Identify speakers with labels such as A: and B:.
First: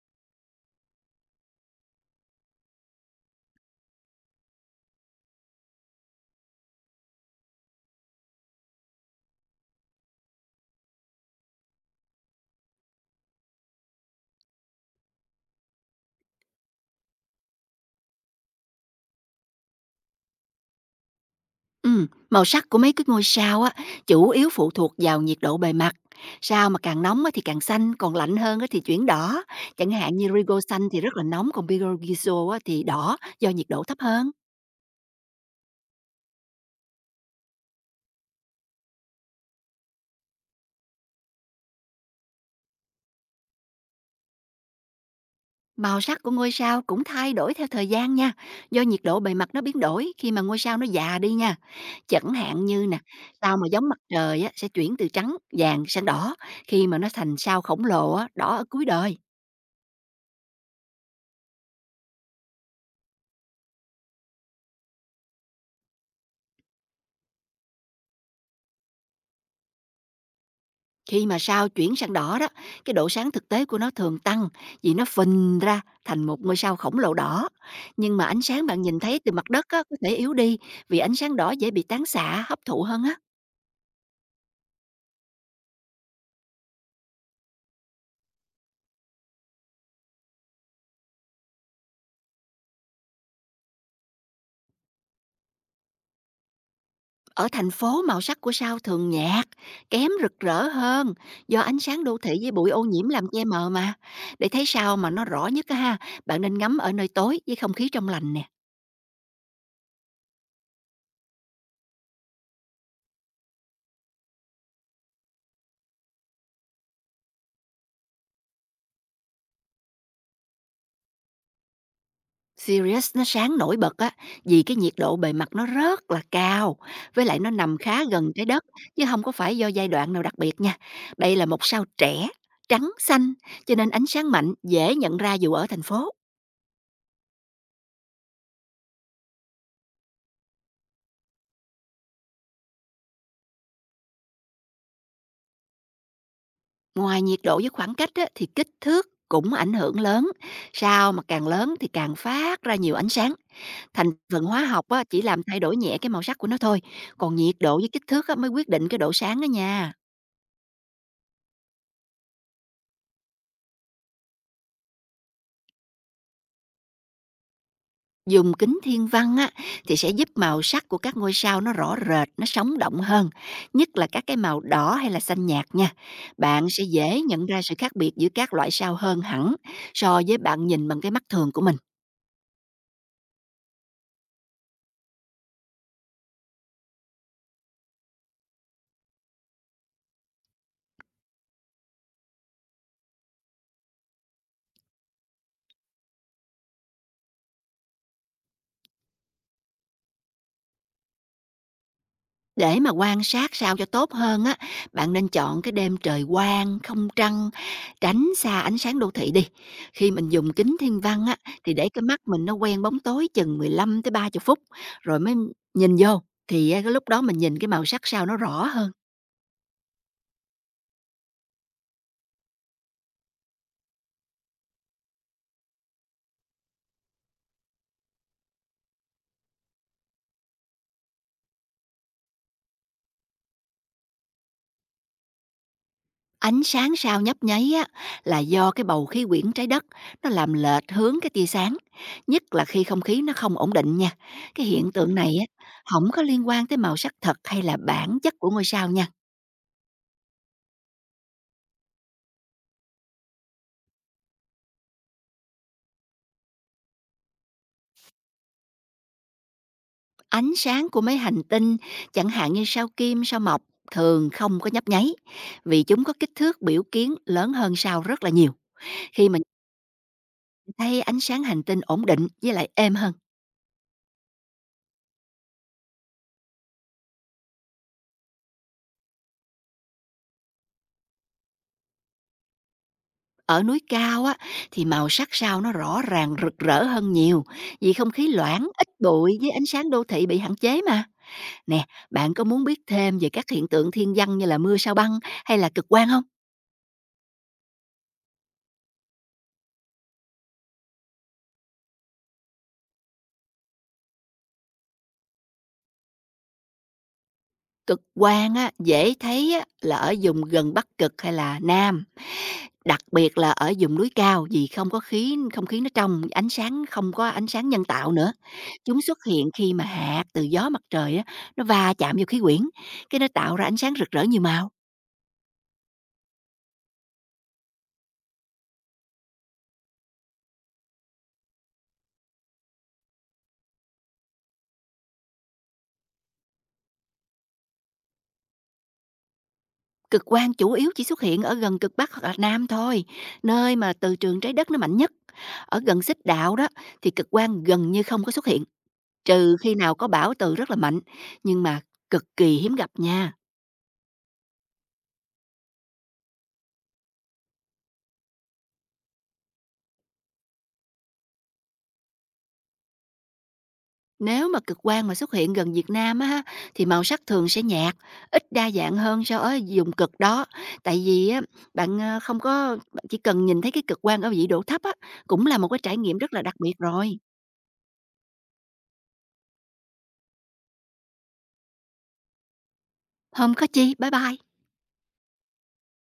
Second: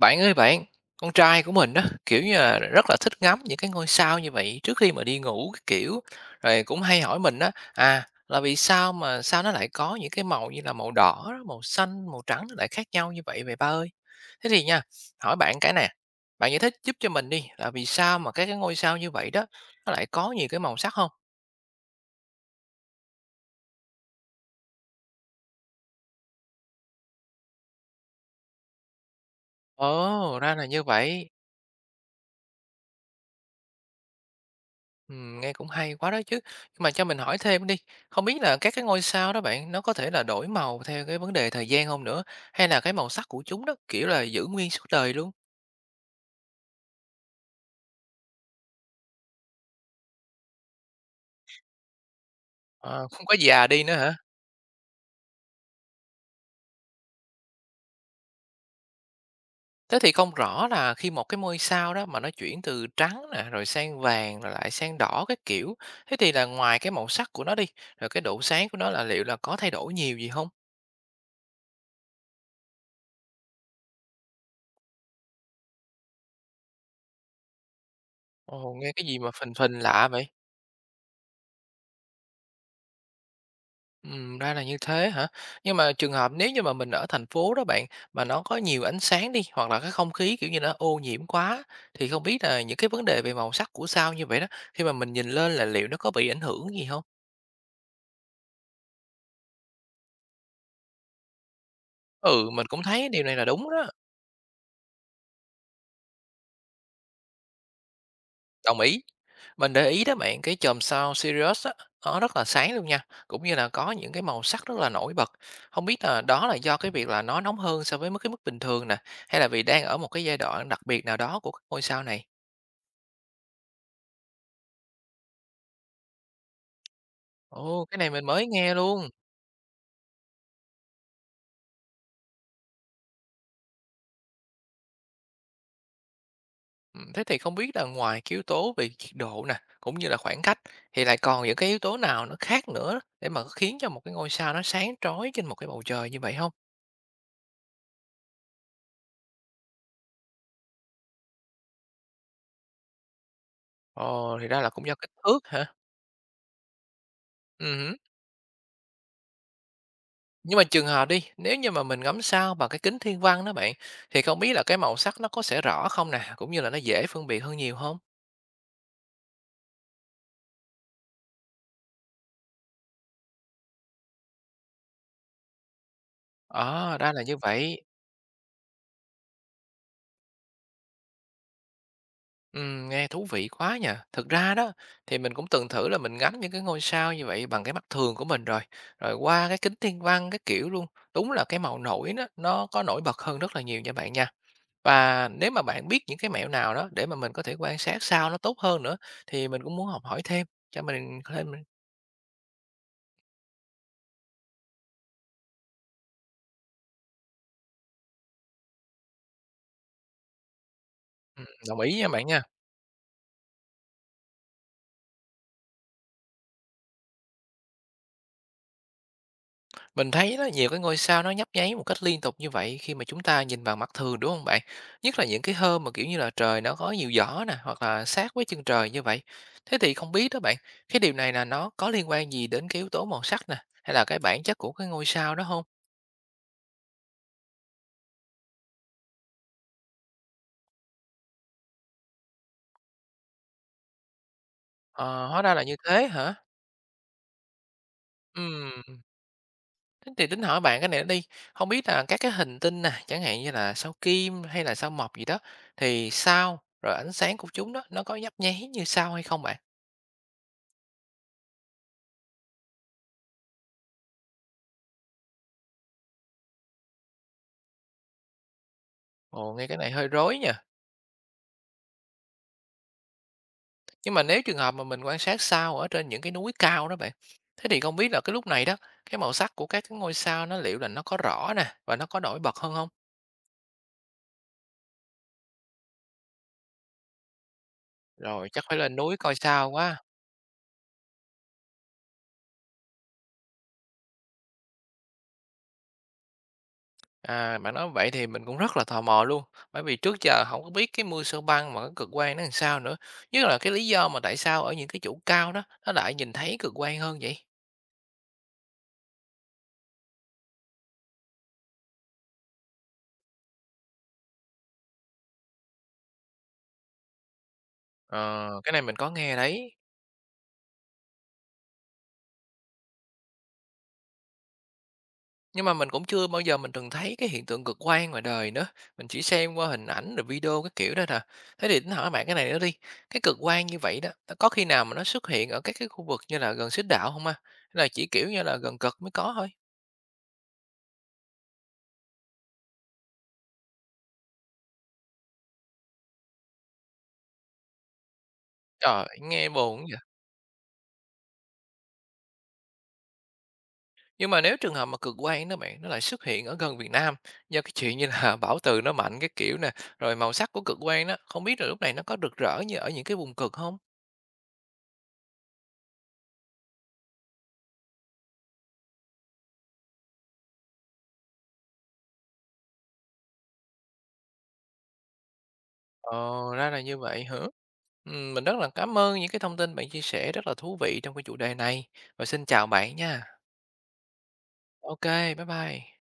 A: Bạn ơi bạn, con trai của mình đó kiểu như là, rất là thích ngắm những cái ngôi sao như vậy trước khi mà đi ngủ cái kiểu. Rồi cũng hay hỏi mình đó à, là vì sao mà sao nó lại có những cái màu như là màu đỏ, màu xanh, màu trắng nó lại khác nhau như vậy vậy ba ơi? Thế thì nha, hỏi bạn cái nè, bạn giải thích giúp cho mình đi, là vì sao mà các cái ngôi sao như vậy đó nó lại có nhiều cái màu sắc không?
B: Màu sắc của mấy cái ngôi sao á, chủ yếu phụ thuộc vào nhiệt độ bề mặt. Sao mà càng nóng á thì càng xanh, còn lạnh hơn á thì chuyển đỏ. Chẳng hạn như
A: Ồ, ra
B: Rigo
A: là như
B: xanh thì rất là
A: vậy.
B: nóng, còn Betelgeuse á thì đỏ do nhiệt độ thấp hơn.
A: Nghe cũng hay quá đó chứ. Nhưng mà cho mình hỏi thêm đi, không biết là các cái ngôi sao đó bạn, nó có thể là đổi màu theo cái vấn đề thời gian không nữa? Hay là cái màu sắc của chúng đó, kiểu là, giữ nguyên suốt đời luôn?
B: Màu sắc của ngôi sao cũng thay đổi theo thời gian nha, do nhiệt độ bề mặt nó biến đổi khi mà ngôi sao nó già đi nha. Chẳng hạn như nè,
A: Ờ, không có
B: sao mà
A: già đi
B: giống
A: nữa
B: mặt
A: hả?
B: trời á, sẽ chuyển từ trắng, vàng sang đỏ khi mà nó thành sao khổng lồ á, đỏ ở cuối đời.
A: Thế thì không rõ là khi một cái ngôi sao đó mà nó chuyển từ trắng nè, rồi sang vàng, rồi lại sang đỏ cái kiểu, thế thì là ngoài cái màu sắc của nó đi, rồi cái độ sáng của nó là liệu là có thay đổi nhiều gì không?
B: Khi mà sao chuyển sang đỏ đó, cái độ sáng thực tế của nó thường tăng vì nó phình ra thành một ngôi sao khổng lồ đỏ. Nhưng mà ánh sáng
A: Ồ,
B: bạn
A: nghe
B: nhìn
A: cái
B: thấy
A: gì mà
B: từ mặt
A: phình
B: đất á,
A: phình
B: có
A: lạ
B: thể
A: vậy?
B: yếu đi vì ánh sáng đỏ dễ bị tán xạ, hấp thụ hơn á.
A: Ra là như thế hả? Nhưng mà trường hợp nếu như mà mình ở thành phố đó bạn, mà nó có nhiều ánh sáng đi, hoặc là cái không khí, kiểu như nó ô nhiễm quá, thì không biết là những cái vấn đề về màu sắc của sao như vậy đó, khi mà mình nhìn lên là liệu nó có bị ảnh hưởng gì không?
B: Ở thành phố màu sắc của sao thường nhạt, kém rực rỡ hơn do ánh sáng đô thị với
A: Ừ, mình
B: bụi ô
A: cũng
B: nhiễm
A: thấy điều
B: làm
A: này
B: che
A: là
B: mờ
A: đúng đó,
B: mà. Để thấy sao mà nó rõ nhất á ha, bạn nên ngắm ở nơi tối với không khí trong lành nè.
A: đồng ý. Mình để ý đó bạn, cái chòm sao Sirius á, nó rất là sáng luôn nha, cũng như là có những cái màu sắc rất là nổi bật. Không biết là đó là do cái việc là nó nóng hơn so với cái mức bình thường nè, hay là vì đang ở một cái giai đoạn đặc biệt nào đó của các ngôi sao này?
B: Sirius nó sáng nổi bật á, vì cái nhiệt độ bề mặt nó rất là cao, với lại nó nằm
A: Ồ, cái
B: khá
A: này mình
B: gần trái
A: mới
B: đất,
A: nghe
B: chứ
A: luôn.
B: không có phải do giai đoạn nào đặc biệt nha. Đây là một sao trẻ, trắng xanh, cho nên ánh sáng mạnh, dễ nhận ra dù ở thành phố.
A: Thế thì không biết là ngoài cái yếu tố về nhiệt độ nè, cũng như là khoảng cách, thì lại còn những cái yếu tố nào nó khác nữa để mà khiến cho một cái ngôi sao nó sáng trói trên một cái bầu trời như vậy không?
B: Ngoài nhiệt độ với khoảng cách á, thì kích thước cũng ảnh hưởng lớn. Sao mà càng lớn thì càng phát ra nhiều ánh sáng. Thành
A: Ồ,
B: phần
A: thì ra
B: hóa
A: là cũng
B: học
A: do
B: á,
A: kích
B: chỉ
A: thước
B: làm thay
A: hả?
B: đổi nhẹ cái màu sắc của nó thôi, còn nhiệt độ với
A: Ừm.
B: kích thước á, mới quyết định cái độ sáng đó nha.
A: Nhưng mà trường hợp đi, nếu như mà mình ngắm sao bằng cái kính thiên văn đó bạn, thì không biết là cái màu sắc nó có sẽ rõ không nè, cũng như là nó dễ phân biệt hơn nhiều không?
B: Dùng kính thiên văn á, thì sẽ giúp màu sắc của các ngôi sao nó rõ rệt, nó sống động hơn, nhất là các cái màu đỏ hay là xanh nhạt nha. Bạn sẽ
A: Ờ, ra
B: dễ
A: là như
B: nhận ra sự
A: vậy.
B: khác biệt giữa các loại sao hơn hẳn so với bạn nhìn bằng cái mắt thường của mình.
A: Nghe thú vị quá nhỉ. Thực ra đó thì mình cũng từng thử là mình ngắm những cái ngôi sao như vậy bằng cái mắt thường của mình rồi, rồi qua cái kính thiên văn cái kiểu luôn. Đúng là cái màu nổi nó có nổi bật hơn rất là nhiều nha bạn nha. Và nếu mà bạn biết những cái mẹo nào đó để mà mình có thể quan sát sao nó tốt hơn nữa thì mình cũng muốn học hỏi thêm cho mình thêm mình
B: Để mà quan sát sao cho tốt hơn á, bạn nên chọn cái đêm trời quang, không trăng, tránh xa ánh sáng đô thị đi. Khi mình dùng kính thiên văn á, thì
A: Đồng
B: để
A: ý
B: cái
A: nha
B: mắt
A: bạn nha.
B: mình nó quen bóng tối chừng 15 tới 30 phút rồi mới nhìn vô, thì á, cái lúc đó mình nhìn cái màu sắc sao nó rõ hơn.
A: Mình thấy đó, nhiều cái ngôi sao nó nhấp nháy một cách liên tục như vậy khi mà chúng ta nhìn bằng mắt thường đúng không bạn? Nhất là những cái hôm mà kiểu như là trời nó có nhiều gió nè hoặc là sát với chân trời như vậy. Thế thì không biết đó bạn, cái điều này là nó có liên quan gì đến cái yếu tố màu sắc nè, hay là cái bản chất của cái ngôi sao đó không?
B: Ánh sáng sao nhấp nháy á, là do cái bầu khí quyển trái đất nó làm lệch hướng cái tia sáng, nhất là khi không khí nó không ổn định nha. Cái hiện tượng
A: Ờ,
B: này
A: hóa ra là
B: á,
A: như
B: không
A: thế
B: có
A: hả?
B: liên quan tới màu sắc thật hay là bản chất của ngôi sao
A: Ừm.
B: nha.
A: Thế thì tính hỏi bạn cái này đi. Không biết là các cái hành tinh nè, chẳng hạn như là sao Kim hay là sao Mộc gì đó, thì sao rồi ánh sáng của chúng đó nó có nhấp nháy như sao hay không bạn?
B: Ánh sáng của mấy hành tinh, chẳng hạn như sao Kim, sao Mộc, thường không có nhấp nháy, vì chúng có kích thước biểu kiến lớn hơn sao rất là nhiều. Khi mà nhìn
A: Ồ, nghe cái này hơi rối nhỉ?
B: thấy ánh sáng hành tinh ổn định với lại êm hơn,
A: Nhưng mà nếu trường hợp mà mình quan sát sao ở trên những cái núi cao đó bạn, thế thì không biết là cái lúc này đó, cái màu sắc của các cái ngôi sao nó liệu là nó có rõ nè, và nó có nổi bật hơn không?
B: ở núi cao á thì màu sắc sao nó rõ ràng rực rỡ hơn nhiều, vì không khí
A: Rồi, chắc
B: loãng,
A: phải
B: ít
A: lên núi coi
B: bụi với ánh
A: sao
B: sáng
A: quá.
B: đô thị bị hạn chế mà. Nè, bạn có muốn biết thêm về các hiện tượng thiên văn như là mưa sao băng hay là cực quang không?
A: À, bạn nói vậy thì mình cũng rất là tò mò luôn, bởi vì trước giờ không có biết cái mưa sao băng mà cái cực quang nó làm sao nữa, nhất là cái lý do mà tại sao ở những cái chỗ cao đó, nó lại nhìn thấy cực quang hơn vậy?
B: Cực quang á dễ thấy á, là ở vùng gần Bắc Cực hay là Nam. Đặc biệt là ở vùng núi cao vì không khí nó trong, ánh sáng không có ánh sáng nhân tạo nữa.
A: Ờ, cái này mình
B: Chúng
A: có
B: xuất
A: nghe
B: hiện
A: đấy.
B: khi mà hạt từ gió mặt trời á, nó va chạm vào khí quyển, cái nó tạo ra ánh sáng rực rỡ nhiều màu.
A: Nhưng mà mình cũng chưa bao giờ mình từng thấy cái hiện tượng cực quang ngoài đời nữa, mình chỉ xem qua hình ảnh rồi video cái kiểu đó nè. Thế thì tính hỏi bạn cái này nữa đi, cái cực quang như vậy đó, nó có khi nào mà nó xuất hiện ở các cái khu vực như là gần xích đạo không, à hay là chỉ, kiểu như là, gần cực mới có thôi?
B: Cực quang chủ yếu chỉ xuất hiện ở gần cực Bắc hoặc là Nam thôi, nơi mà từ trường trái đất nó mạnh nhất. Ở gần xích đạo đó thì cực quang gần như không có xuất hiện,
A: Trời, nghe
B: trừ khi
A: buồn
B: nào
A: vậy!
B: có bão từ rất là mạnh, nhưng mà cực kỳ hiếm gặp nha.
A: Nhưng mà nếu trường hợp mà cực quang đó bạn, nó lại xuất hiện ở gần Việt Nam, do cái chuyện như là bão từ nó mạnh cái kiểu nè, rồi màu sắc của cực quang đó, không biết là lúc này nó có rực rỡ như ở những cái vùng cực không?
B: Nếu mà cực quang mà xuất hiện gần Việt Nam á ha, thì màu sắc thường sẽ nhạt, ít đa dạng hơn so ở vùng cực đó. Tại vì á, bạn ờ, không có bạn chỉ cần nhìn thấy cái cực quang ở vị độ thấp á, cũng là một cái trải nghiệm rất là
A: Ồ,
B: đặc
A: ra
B: biệt
A: là như
B: rồi.
A: vậy hả? Mình rất là cảm ơn những cái thông tin bạn chia sẻ rất là thú vị trong cái chủ đề này. Và xin chào bạn nha.
B: Hôm có chi, bye bye.
A: OK, bye bye.